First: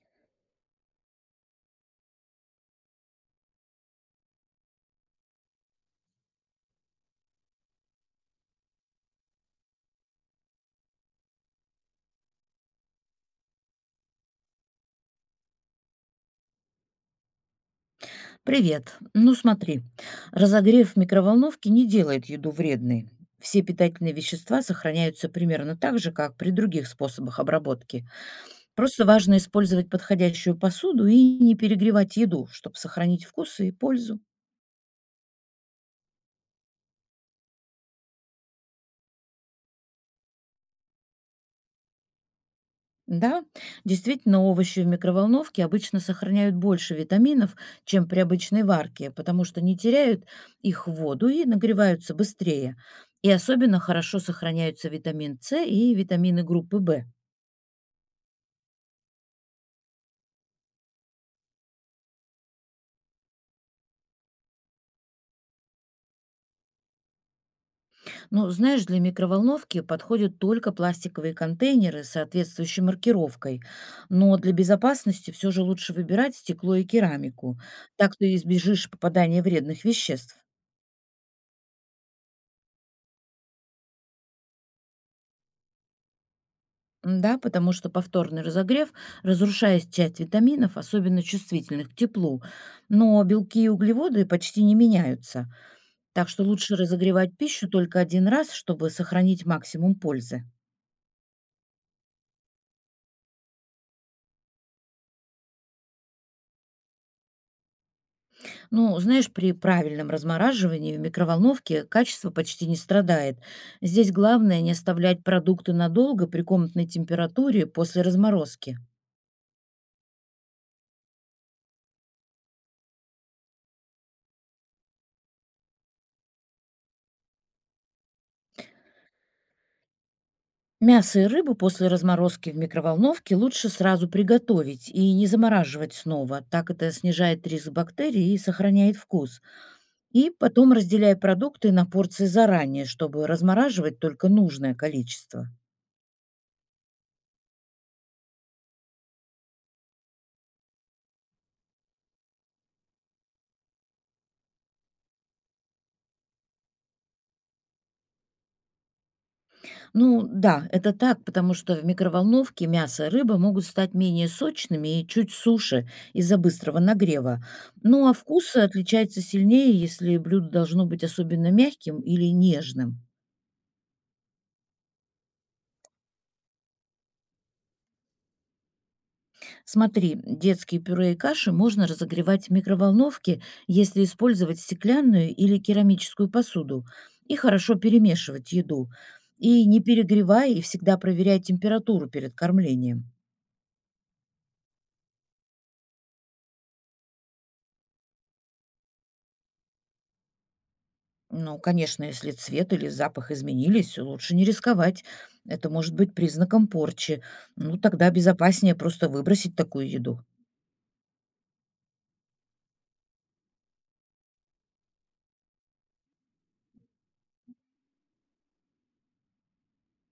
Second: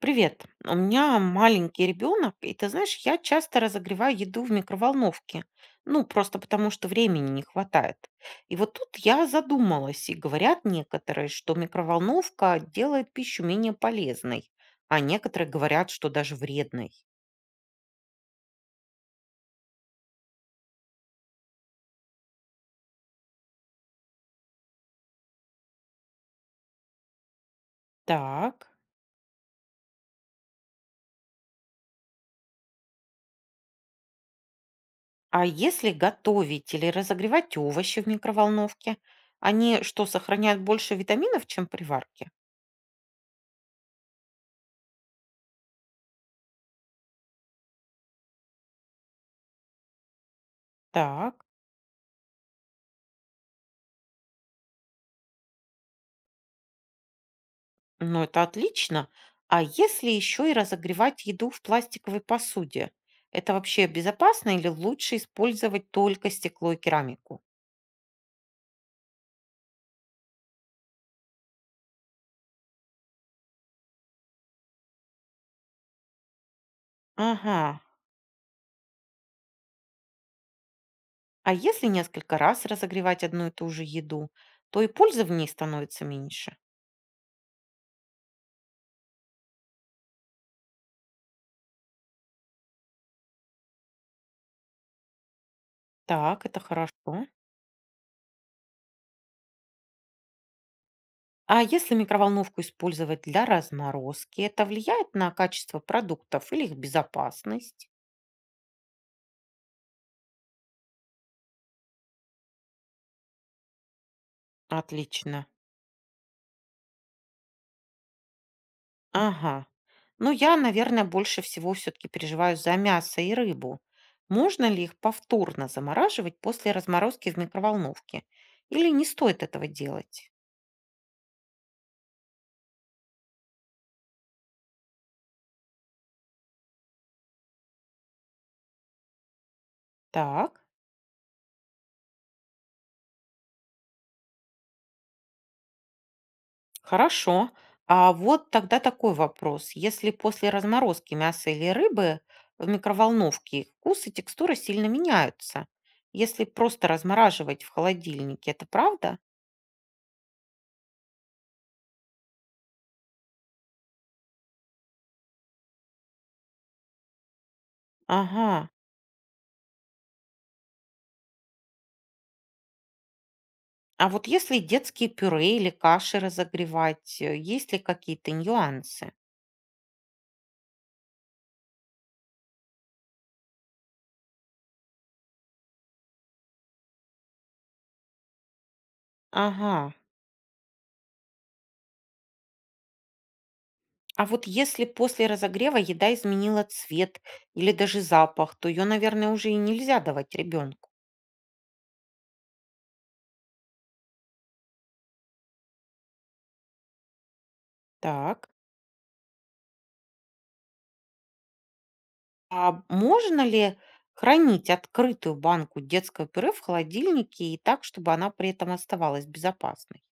Привет. У меня маленький ребенок, и ты знаешь, я часто разогреваю еду в микроволновке. Ну, просто потому что времени не хватает. И вот тут я задумалась, и говорят некоторые, что микроволновка делает пищу менее полезной, а некоторые говорят, что даже вредной. Привет. Ну смотри, разогрев микроволновки не делает еду вредной. Все питательные вещества сохраняются примерно так же, как при других способах обработки. Так. Просто важно использовать подходящую посуду и не перегревать еду, чтобы сохранить вкус и пользу. А если готовить или разогревать овощи в микроволновке, они что, сохраняют больше витаминов, чем при варке? Да, действительно, овощи в микроволновке обычно сохраняют больше витаминов, чем при обычной варке, потому что не теряют их воду Так. и нагреваются быстрее. И особенно хорошо сохраняются витамин С и витамины группы В. Ну, это отлично. А если еще и разогревать еду в пластиковой посуде? Это вообще безопасно или лучше использовать только стекло и керамику? Ну, знаешь, для микроволновки подходят только пластиковые контейнеры с соответствующей маркировкой, но для безопасности все же лучше выбирать стекло и керамику. Ага. Так ты избежишь попадания вредных веществ. А если несколько раз разогревать одну и ту же еду, то и пользы в ней становится меньше. Да, потому что повторный разогрев разрушает часть витаминов, особенно чувствительных к теплу. Но белки и углеводы почти не меняются. Так что Так, это лучше хорошо. разогревать пищу только один раз, чтобы сохранить максимум пользы. А если микроволновку использовать для разморозки, это влияет на качество продуктов или их безопасность? Ну, знаешь, при правильном размораживании в микроволновке качество почти не страдает. Здесь главное не оставлять Отлично. продукты надолго при комнатной температуре после разморозки. Ага. Ну, я, наверное, больше всего все-таки переживаю за мясо и рыбу. Можно ли их повторно замораживать после разморозки в микроволновке? Или не стоит этого делать? Мясо и рыбу после разморозки в микроволновке лучше сразу приготовить и не замораживать снова. Так это снижает риск бактерий и сохраняет вкус. И Так, потом разделяй продукты на порции заранее, чтобы размораживать только нужное количество. хорошо. А вот тогда такой вопрос. Если после разморозки мяса или рыбы в микроволновке их вкус и текстура сильно меняются, если просто размораживать в холодильнике, это правда? Ну да, это так, потому что в микроволновке мясо и рыба могут стать менее сочными и чуть суше из-за быстрого нагрева. Ну а вкус Ага. отличается сильнее, если блюдо должно быть особенно мягким или нежным. А вот если детские пюре или каши разогревать, есть ли какие-то нюансы? Смотри, детские пюре и каши можно разогревать в микроволновке, если использовать стеклянную или керамическую посуду, и хорошо перемешивать еду. И Ага. не перегревай, и всегда проверяй температуру перед кормлением. А вот если после разогрева еда изменила цвет или даже запах, то ее, наверное, уже и нельзя давать ребенку. Ну, конечно, если цвет или запах изменились, лучше не рисковать. Это может быть признаком порчи. Ну, тогда Так. безопаснее просто выбросить такую еду. А можно ли хранить открытую банку детского пюре в холодильнике и так, чтобы она при этом оставалась безопасной?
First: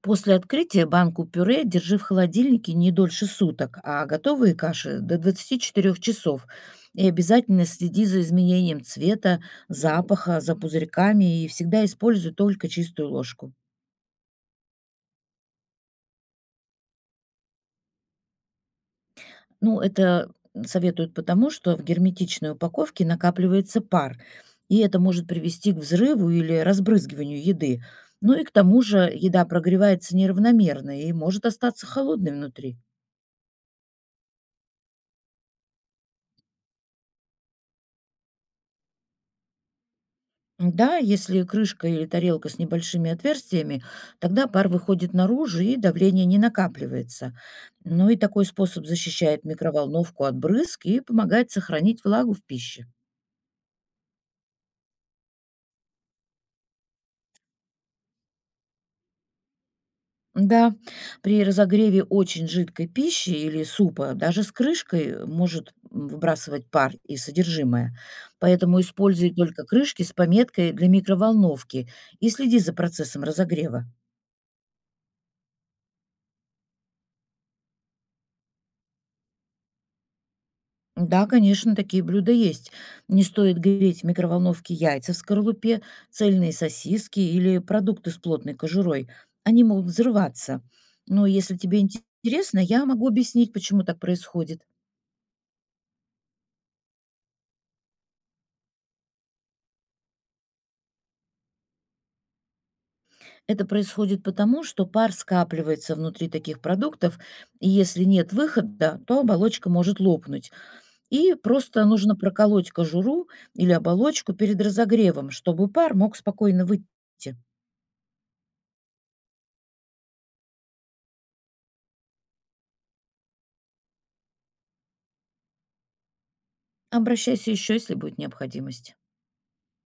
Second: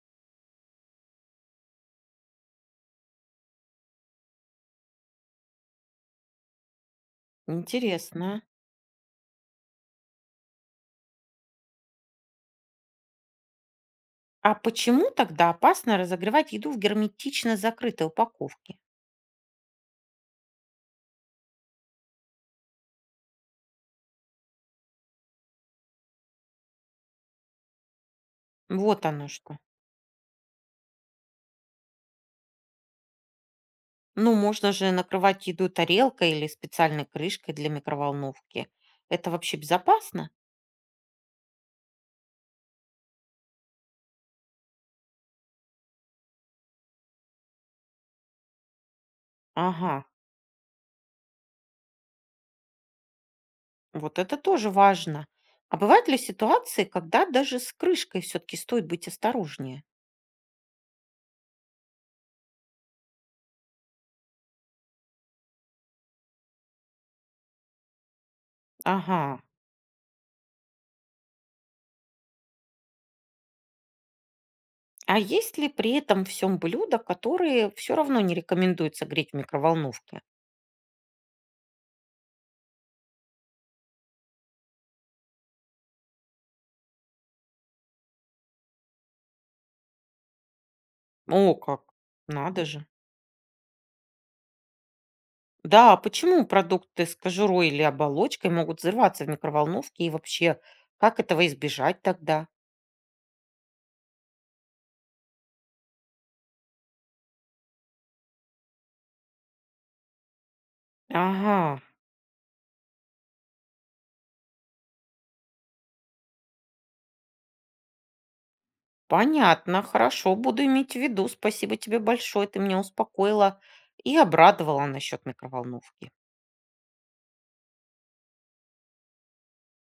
После открытия банку пюре держи в холодильнике не дольше суток, а готовые каши до 24 часов. И обязательно следи за Интересно. изменением цвета, запаха, за пузырьками и всегда используй только чистую ложку. А почему тогда опасно разогревать еду в герметично закрытой упаковке? Ну, это советуют потому, что в герметичной упаковке накапливается пар, и это может привести к взрыву или разбрызгиванию еды. Ну и к тому Вот же оно еда что. прогревается неравномерно и может остаться холодной внутри. Ну, можно же накрывать еду тарелкой или специальной крышкой для микроволновки. Это вообще безопасно? Да, если крышка или тарелка с небольшими отверстиями, тогда пар выходит наружу и давление не накапливается. Ну и такой способ защищает Ага, микроволновку от брызг и помогает сохранить влагу в пище. вот это тоже важно. А бывают ли ситуации, когда даже с крышкой все-таки стоит быть осторожнее? Да, при разогреве очень жидкой пищи или супа даже с крышкой может выбрасывать пар и содержимое. Поэтому используй Ага. только крышки с пометкой для микроволновки и следи за процессом разогрева. А есть ли при этом всем блюда, которые все равно не рекомендуется греть в микроволновке? Да, конечно, такие блюда есть. Не стоит греть в микроволновке яйца в скорлупе, цельные сосиски или продукты с плотной кожурой. Они могут взрываться. Но О, если как. тебе интересно, Надо я же. могу объяснить, почему так происходит. Да, а почему продукты с кожурой или оболочкой могут взрываться в микроволновке и вообще, как этого избежать тогда? Это происходит потому, что пар скапливается внутри таких продуктов, и если нет выхода, то оболочка может лопнуть. И Ага, просто нужно проколоть кожуру или оболочку перед разогревом, чтобы пар мог спокойно выйти. понятно, хорошо, буду иметь в виду. Спасибо тебе большое, ты меня успокоила и обрадовала насчет микроволновки. Обращайся еще, если будет необходимость.